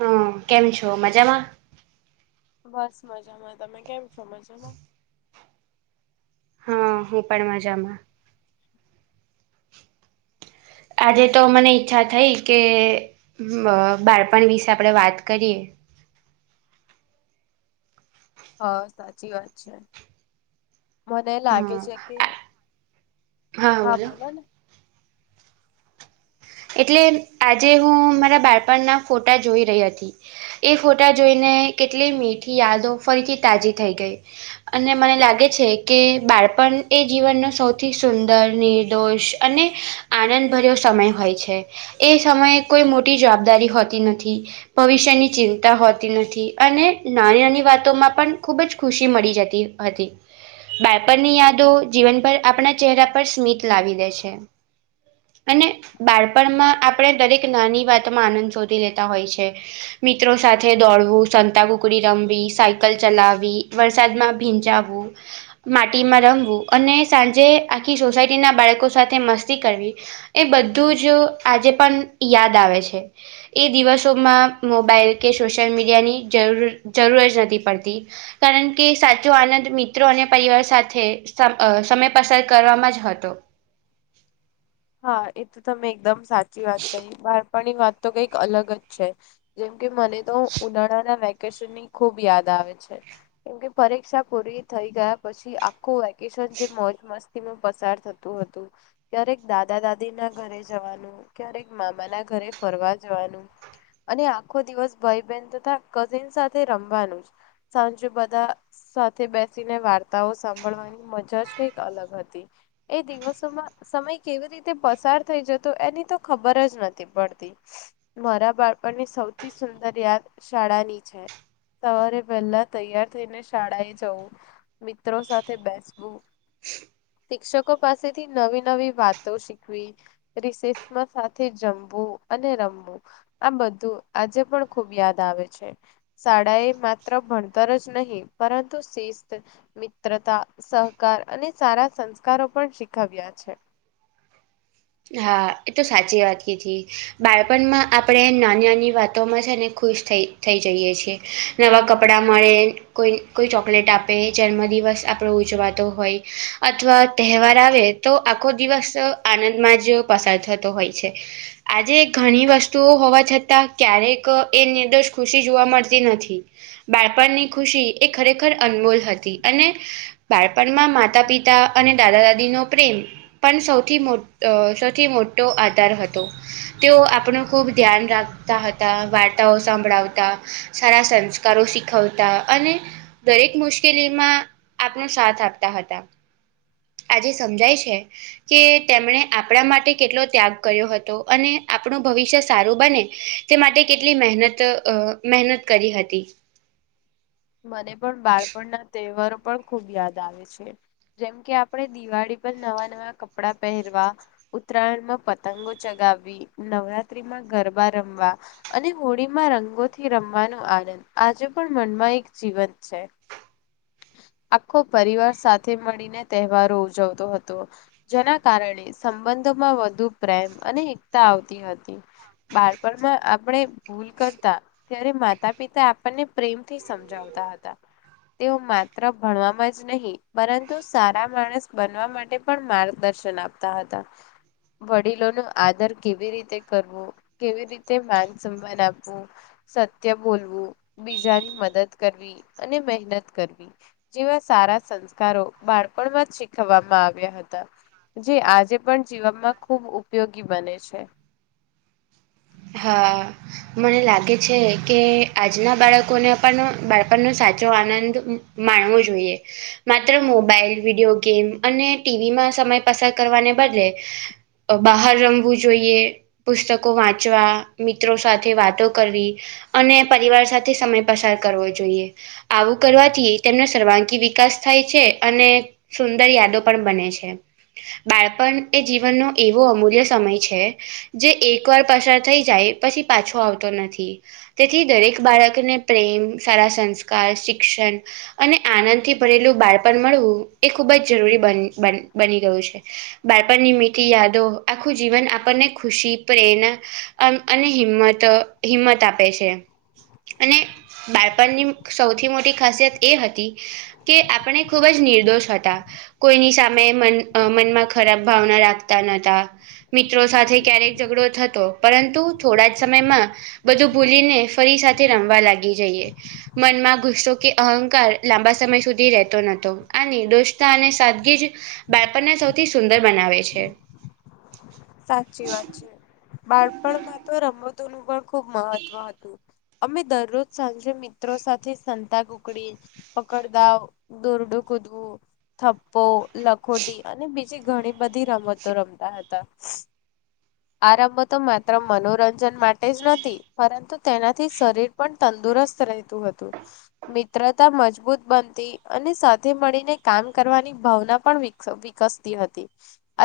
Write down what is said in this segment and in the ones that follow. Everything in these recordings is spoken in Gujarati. હઅ, કેમ છો મજામાં. બસ મજામાં તમે કેમ છો મજામાં. હા, હું પણ મજામાં. આજે તો મને ઈચ્છા થઈ કે બાળપણ વિશે આપણે વાત કરીએ. હ, સાચી વાત છે. મને લાગે હા છે કે હા બોલો ને. એટલે આજે હું મારા બાળપણના ફોટા જોઈ રહી હતી. એ ફોટા જોઈને કેટલી મીઠી યાદો ફરીથી તાજી થઈ ગઈ. અને મને લાગે છે કે બાળપણ એ જીવનનો સૌથી સુંદર નિર્દોષ અને આનંદ ભર્યોસમય હોય છે. એ સમયે કોઈ મોટી જવાબદારી હોતી નથી. ભવિષ્યની ચિંતા હોતી નથી અને નાની- નાની વાતોમાં પણ ખૂબ જ ખુશી મળી જતી હતી. બાળપણની યાદો જીવન પર આપણા ચહેરા પર સ્મિત લાવી દે છે. અને બાળપણમાં આપણે દરેક નાની વાતમાં આનંદ શોધી લેતા હોય છે. મિત્રો સાથે દોડવું, સંતાકુકડી રમવી, સાયકલ ચલાવવી, વરસાદમાં ભીજાવવું. માટીમાં રમવું અને સાંજે આખી સોસાયટી ના બાળકો સાથે મસ્તી કરવી. એ બધું જ આજે પણ યાદ આવે છે. એ દિવસોમાં મોબાઈલ કે સોશિયલ મીડિયાની જરૂર- જરૂર જ નથી પડતી. કારણ કે સાચો આનંદ મિત્રો અને પરિવાર સાથે અ સમય પસાર કરવામાં જ હતો. હા, એ તો તમે એકદમસાચી વાત કહી. બાળપણની વાત તો કઈક અલગ જ છે. જેમ કે મને તો ઉનાળાના વેકેશન ની ખુબ યાદ આવે છે. કેમકે પરીક્ષા પૂરી થઈ ગયા પછી આખું વે વેકેશન જે મોજ મસ્તીમાં પસાર થતું હતું ત્યારેક દાદા -દાદી ના ઘરે જવાનું, ક્યારેક મામા ના ઘરે ફરવા જવાનું. અને આખો દિવસ ભાઈ બહેન તથા કઝિન સાથે રમવાનું જ. સાંજે બધા સાથે બેસીને વાર્તાઓ સાંભળવાની મજા જ કઈક અલગ હતી. એ દિવસોમાં સમય કેવી રીતે પસાર થઈ જતો એની તો ખબર જ નથી પડતી. મારા બાળપણની સૌથી સુંદર યાદ શાળાની છે. સવારે વહેલા તૈયાર થઈને શાળા એ જવું. મિત્રો સાથે બેસવું, શિક્ષકો પાસેથી નવી- નવી વાત તો શીખવી, રીસેસમા સાથે જમવું અને રમવું. આ બધું આજે પણ ખુબ યાદ આવે છે. શાળા એ માત્ર ભણતર જ નહીં પરંતુ શિસ્ત મિત્રતા, સહકાર અને સારા સંસ્કારો પણ શીખવ્યા છે. હા, એ તો સાચી વાત કીધી. બાળપણમાં આપણે નાની -નાની વાતોમાં છે ને ખુશ થઈ થઈ જઈએ છીએ. નવાં કપડાં મળે. કોઈ -કોઈ ચોકલેટ આપે, જન્મદિવસ આપણો ઉજવાતો હોય, અથવા તહેવાર આવે. તો આખો દિવસ આનંદમાં જ પસાર થતો હોય છે. આજે ઘણી વસ્તુઓ હોવા છતાં ક્યારેક એ નિર્દોષ ખુશી જોવા મળતી નથી. બાળપણની ખુશી એ ખરેખર અનમોલ હતી. અને બાળપણમાં માતા-પિતા અને દાદા-દાદી નો પ્રેમ પણ સૌથી મો સૌથી મોટો આધાર હતો. તેઓ આપણું ખુબ ધ્યાન રાખતા હતા. વાર્તાઓ સંંભળાવતા સારા સંસ્કારો શીખવતા અને દરેક મુશ્કેલીમાં આપનો સાથ આપતા હતા. આજે સમજાય છે કે તેમણે આપણા માટે કેટલો ત્યાગ કર્યો હતો અને આપણું ભવિષ્ય સારું બને તે માટે કેટલી મહેનત અ મહેનત કરી હતી. મને પણ બાળપણના તહેવારો પણ ખુબ યાદ આવે છે. જેમ કે આપડે દિવાળી પર નવા નવા કપડા પહેરવા ઉત્તરાયણમાં પતંગો ચગાવવી, નવરાત્રીમાં ગરબા રમવા અને હોળીમાં રંગોથી રમવાનો આનંદ આજે પણ મનમાં એક જીવંત છે. આખો પરિવાર સાથે મળીને તહેવારો ઉજવતો હતો. જેના કારણે સંબંધોમાં વધુ પ્રેમ અને એકતા આવતી હતી. બાળપણમાં આપણે ભૂલ કરતા ત્યારે માતા-પિતા આપણને પ્રેમ થી સમજાવતા હતા. તેઓ માત્ર ભણવામાં જ નહીં પરંતુ સારા માણસ બનવા માટે પણ માર્ગદર્શન આપતા હતા. વડીલો નું આદર કેવી રીતે કરવું, કેવી રીતે માન સન્માન આપવું, સત્ય બોલવું, બીજાની મદદ કરવી અને મહેનત કરવી જેવા સારા સંસ્કારો બાળપણમાં જ શીખવામાં આવ્યા હતા. જે આજે પણ જીવમ માં ખૂબ ઉપયોગી બને છે. હા. મને લાગે છે કે આજના બાળકોને પણ બાળપણનો સાચો આનંદ માણવું જોઈએ. માત્ર મોબાઈલ, વિડીયો ગેમ અને ટીવીમાં સમય પસાર કરવાને બદલે બહાર રમવું જોઈએ, પુસ્તકો વાંચ -ચવા, મિત્રો સાથે વાતો કરવી અને પરિવાર સાથે સમય પસાર કરવો જોઈએ. આવું કરવાથી તેમનો સર્વાગી વિકાસ થાય છે અને સુંદર યાદો પણ બને છે. બાળપણ એ જીવનનો એવો અમૂલ્ય સમય છે જે એક વાર પસાર થઈ જાય પછી પાછો આવતો નથી. તેથી દરેક બાળકને પ્રેમ, સારા સંસ્કાર, શિક્ષણ અને આનંદથી ભરેલું બાળપણ મળવું એ ખૂબ જ જરૂરી બન બન બની રહ્યું છે. બાળપણની મીઠી યાદો આખું જીવન આપણને ખુશી, પ્રેરણા, અને હિંમત હિંમત આપે છે અને બાળપણની સૌથી મોટી ખાસિયત એ હતી કે આપણે ખૂબ જ નિર્દોષ હતા. કોઈની સામે મન મનમાં ખરાબ ભાવના રાખતા નતા. મિત્રો સાથે ક્યારેક ઝઘડો થતો પરંતુ થોડા જ સમયમાં બધું ભૂલીને ફરી સાથે રમવા લાગી જઈએ. મનમાં ગુસ્સો કે અહંકાર લાંબા સમય સુધી રહેતો નહતો. આ નિર્દોષતા અને સાદગી જ બાળપણને સૌથી સુંદર બનાવે છે. સાચી વાત છે. બાળપણમાં તો રમતો નું પણ ખુબ મહત્વ હતું. અમે દરરોજ સાંજે મિત્રો સાથે સંતાકૂકડી પકડ દાવ, દોરડું કુદવું, થપ્પો લખોટી અને બીજી ઘણી બધી રમતો રમતા હતા. [inaudible] આ રમતો માત્ર મનોરંજન માટે જ નથી પરંતુ તેનાથી શરીર પણ તંદુરસ્ત રહેતું હતું. મિત્રતા મજબૂત બનતી અને સાથે મળીને કામ કરવાની ભાવના પણ વિક્સતી વિકસતી હતી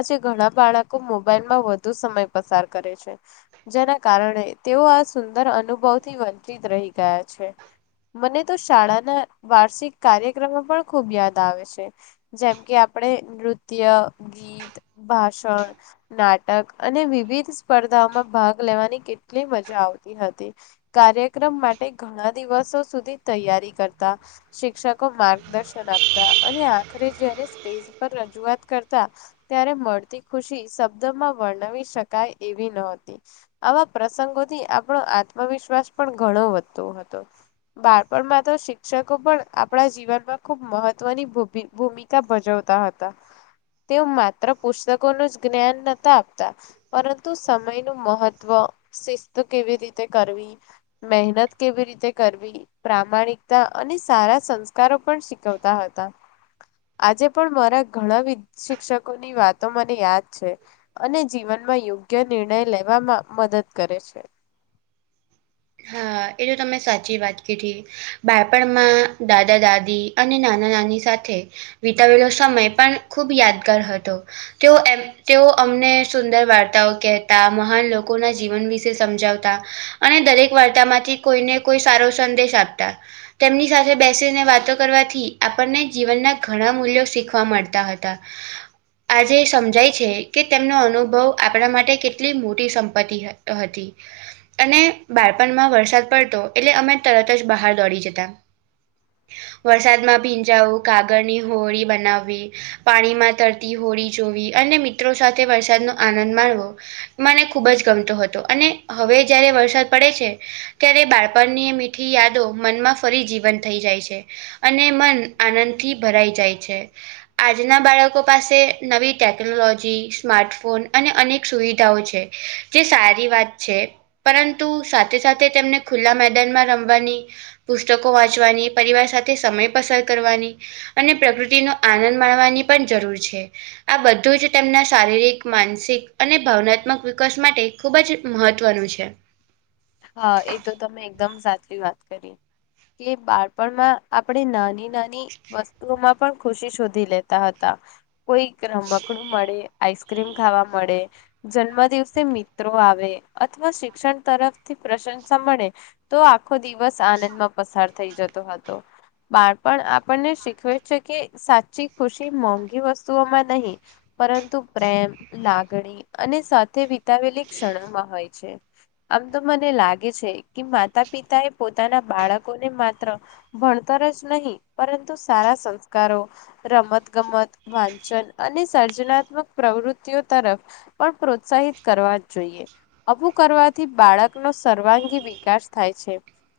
આજે ઘણા બાળકો મોબાઈલ માં વધુ સમય પસાર કરે છે. જેના કારણે તેઓ આ સુંદર અનુભવથી વંચિત રહી ગયા છે. મને તો શાળાના વાર્ષિક કાર્યક્રમો પણ ખુબ યાદ આવે છે. જેમ કે આપડે નૃત્ય, ગીત, ભાષણ. નાટક અને વિવિધ સ્પર્ધાઓમાં ભાગ લેવાની કેટલી મજા આવતી હતી. કાર્યક્રમ માટે ઘણા દિવસો સુધી તૈયારી કરતા. શિક્ષકો માર્ગદર્શન આપતા અને આખરે જયારે સ્ટેજ પર રજૂઆત કરતા. ત્યારે મળતી ખુશી શબ્દમાં વર્ણવી શકાય એવી ન હતી. આવા પ્રસંગોથી આપણો આત્મવિશ્વાસ પણ ઘણો વધતો હતો. બાળપણમાં તો શિક્ષકો પણ આપણા જીવનમાં ખૂબ મહત્વની ભૂમિ ભૂમિ કા ભજવતા હતા તેઓ માત્ર પુસ્તકોનું જ જ્ઞાન નતા આપતા. પરંતુ સમય નું મહત્વ, શિસ્ત કેવી રીતે કરવી. મહેનત કેવી રીતે કરવી. પ્રામાણિકતા અને સારા સંસ્કારો પણ શીખવતા હતા. આજે પણ મારા ઘણા વિ શિક્ષકોની વાતો મને યાદ છે અને જીવનમાં યોગ્ય નિર્ણય લેવામાં મદદ કરે છે. હા એ તો તમે સાચી વાત કીધી. બાળપણમાં દાદા દાદી અને નાના નાની સાથે વિતાવેલો સમય પણ ખૂબ યાદગાર હતો તેઓ એમ તેઓ અમને સુંદર વાર્તાઓ કહેતા મહાન લોકોના જીવન વિશે સમજાવતા અને દરેક વાર્તા માંથી કોઈને કોઈ સારો સંદેશ આપતા. તેમની સાથે બેસીને વાતો કરવાથી આપણને જીવનના ઘણા મૂલ્યો શીખવા મળતા હતા. આજે સમજાય છે કે તેમનો અનુભવ આપણા માટે કેટલી મોટી સંપત્તિ હ હતી અને બાળપણમાં વરસાદ પડતો એટલે અમે તરત જ બહાર દોડી જતા. વરસાદમાં ભીંજાવું, કાગળની હોળી બનાવવી. પાણીમાં તરતી હોળી જોવી અને મિત્રો સાથે વરસાદ નો આનંદ માણવો. મને ખૂબ જ ગમતો હતો અને હવે જયારે વરસાદ પડે છે ત્યારે બાળપણની મીઠી યાદો મનમાં ફરી જીવંત થઈ જાય છે. અને મન આનંદથી ભરાઈ જાય છે. આજના બાળકો પાસે નવી ટેકનોલોજી, સ્માર્ટફોન અને અનેક સુવિધાઓ છે જે સારી વાત છે પરં તુ સાથે સાથે તેમને ખુલ્લા મેદાનમાં રમવાની. પુસ્તકો વાંચવાની પરિવાર સાથે સમય પસાર કરવાની. અને પ્રકૃતિનો આનંદ માણવાની પણ જરૂર છે. આ બધું જ તેમને શારીરિક માનસિક અને ભાવનાત્મક વિકાસ માટે. ખૂબ જ મહત્ત્વનું છે. હા એ તો તમે એકદમ સાચી વાત કરી. કે બાળપણમાં આપણે નાની નાની વસ્તુઓમાં પણ ખુશી શોધી લેતા હતા કોઈ રમકડું મળે આઈસ્ક્રીમ ખાવા મળે જન્મ દિવસે મિત્રો આવે અથવા શિક્ષણ તરફ થી પ્રશંસા મળે તો આખો દિવસ આનંદમાં પસાર થઈ જતો હતો બાળપણ આપણને શીખવે છે કે સાચી ખુશી મોંઘી વસ્તુઓમાં નહી પરંતુ પ્રેમ લાગણી અને સાથે વિતાવેલી ક્ષણોમાં હોય છે આમ તો મને લાગે છે કે માતા પિતા એ પોતાના બાળકોને માત્ર ભણતર જ નહીં પરંતુ સારા સંસ્કારો રમત ગમત વાંચન અને સર્જનાત્મક પ્રવૃતિઓ તરફ પણ પ્રોત્સાહિત કરવા જ જોઈએ આવું કરવાથી બાળક નો સર્વાંગી વિકાસ થાય છે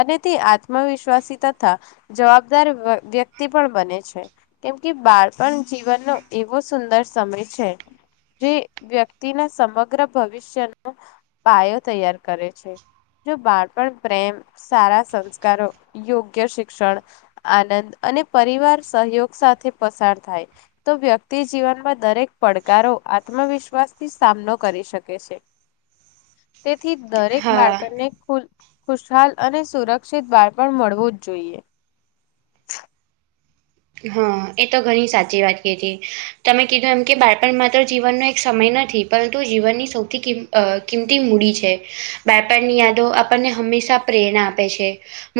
અને તે આત્મવિશ્વાસી તથા જવાબદાર વ્યક્તિ પણ બને છે કેમ કે બાળપણ જીવનનો એવો સુંદર સમય છે જે વ્યક્તિના સમગ્ર ભવિષ્ય નો પાયો તૈયાર કરે છે જો બાળપણ પ્રેમ સારા સંસ્કારો યોગ્ય શિક્ષણ આનંદ અને પરિવાર સહયોગ સાથે પસાર થાય તો વ્યક્તિ જીવનમાં દરેક પડકારો આત્મવિશ્વાસથી સામનો કરી શકે છે તેથી દરેક હા બાળકને ખુલ ખુશહાલ અને સુરક્ષિત બાળપણ મળવું જ જોઈએ હા એ તો ઘણી સાચી વાત કીધી તમે કીધું એમ કે બાળપણ માત્ર જીવનનો એક સમય નથી પરંતુ જીવનની સૌથી કિમ કિંમતી મૂડી છે બાળપણની યાદો આપણને હંમેશા પ્રેરણા આપે છે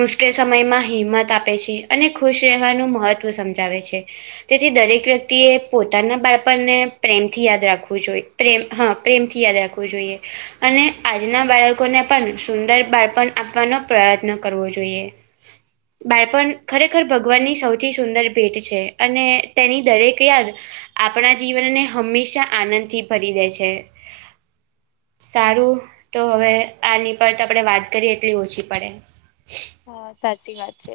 મુશ્કેલ સમયમાં હિંમત આપે છે અને ખુશ રહેવાનું મહત્વ સમજાવે છે તેથી દરેક વ્યક્તિ એ પોતાના બાળપણને પ્રેમથી યાદ રાખવું જોઈએ પ્રેમ હા પ્રેમથી યાદ રાખવું જોઈએ અને આજના બાળકોને પણ સુંદર બાળપણ આપવાનો પ્રયત્ન જોઈએ બાળપણ ખરેખર ભગવાન ની સૌથી થી સુંદર ભેટ છે અને તેની દરેક યાદ આપણા જીવનને હંમેશા આનંદથી ભરી દે છે સારું તો હવે આની પર આપણે વાત કરીએ એટલી ઓછી પડે સાચી વાત છે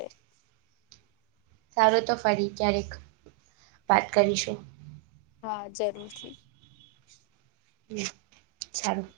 સારું તો ફરી ક્યારેક વાત કરીશું હા જરૂરથી હમ સારું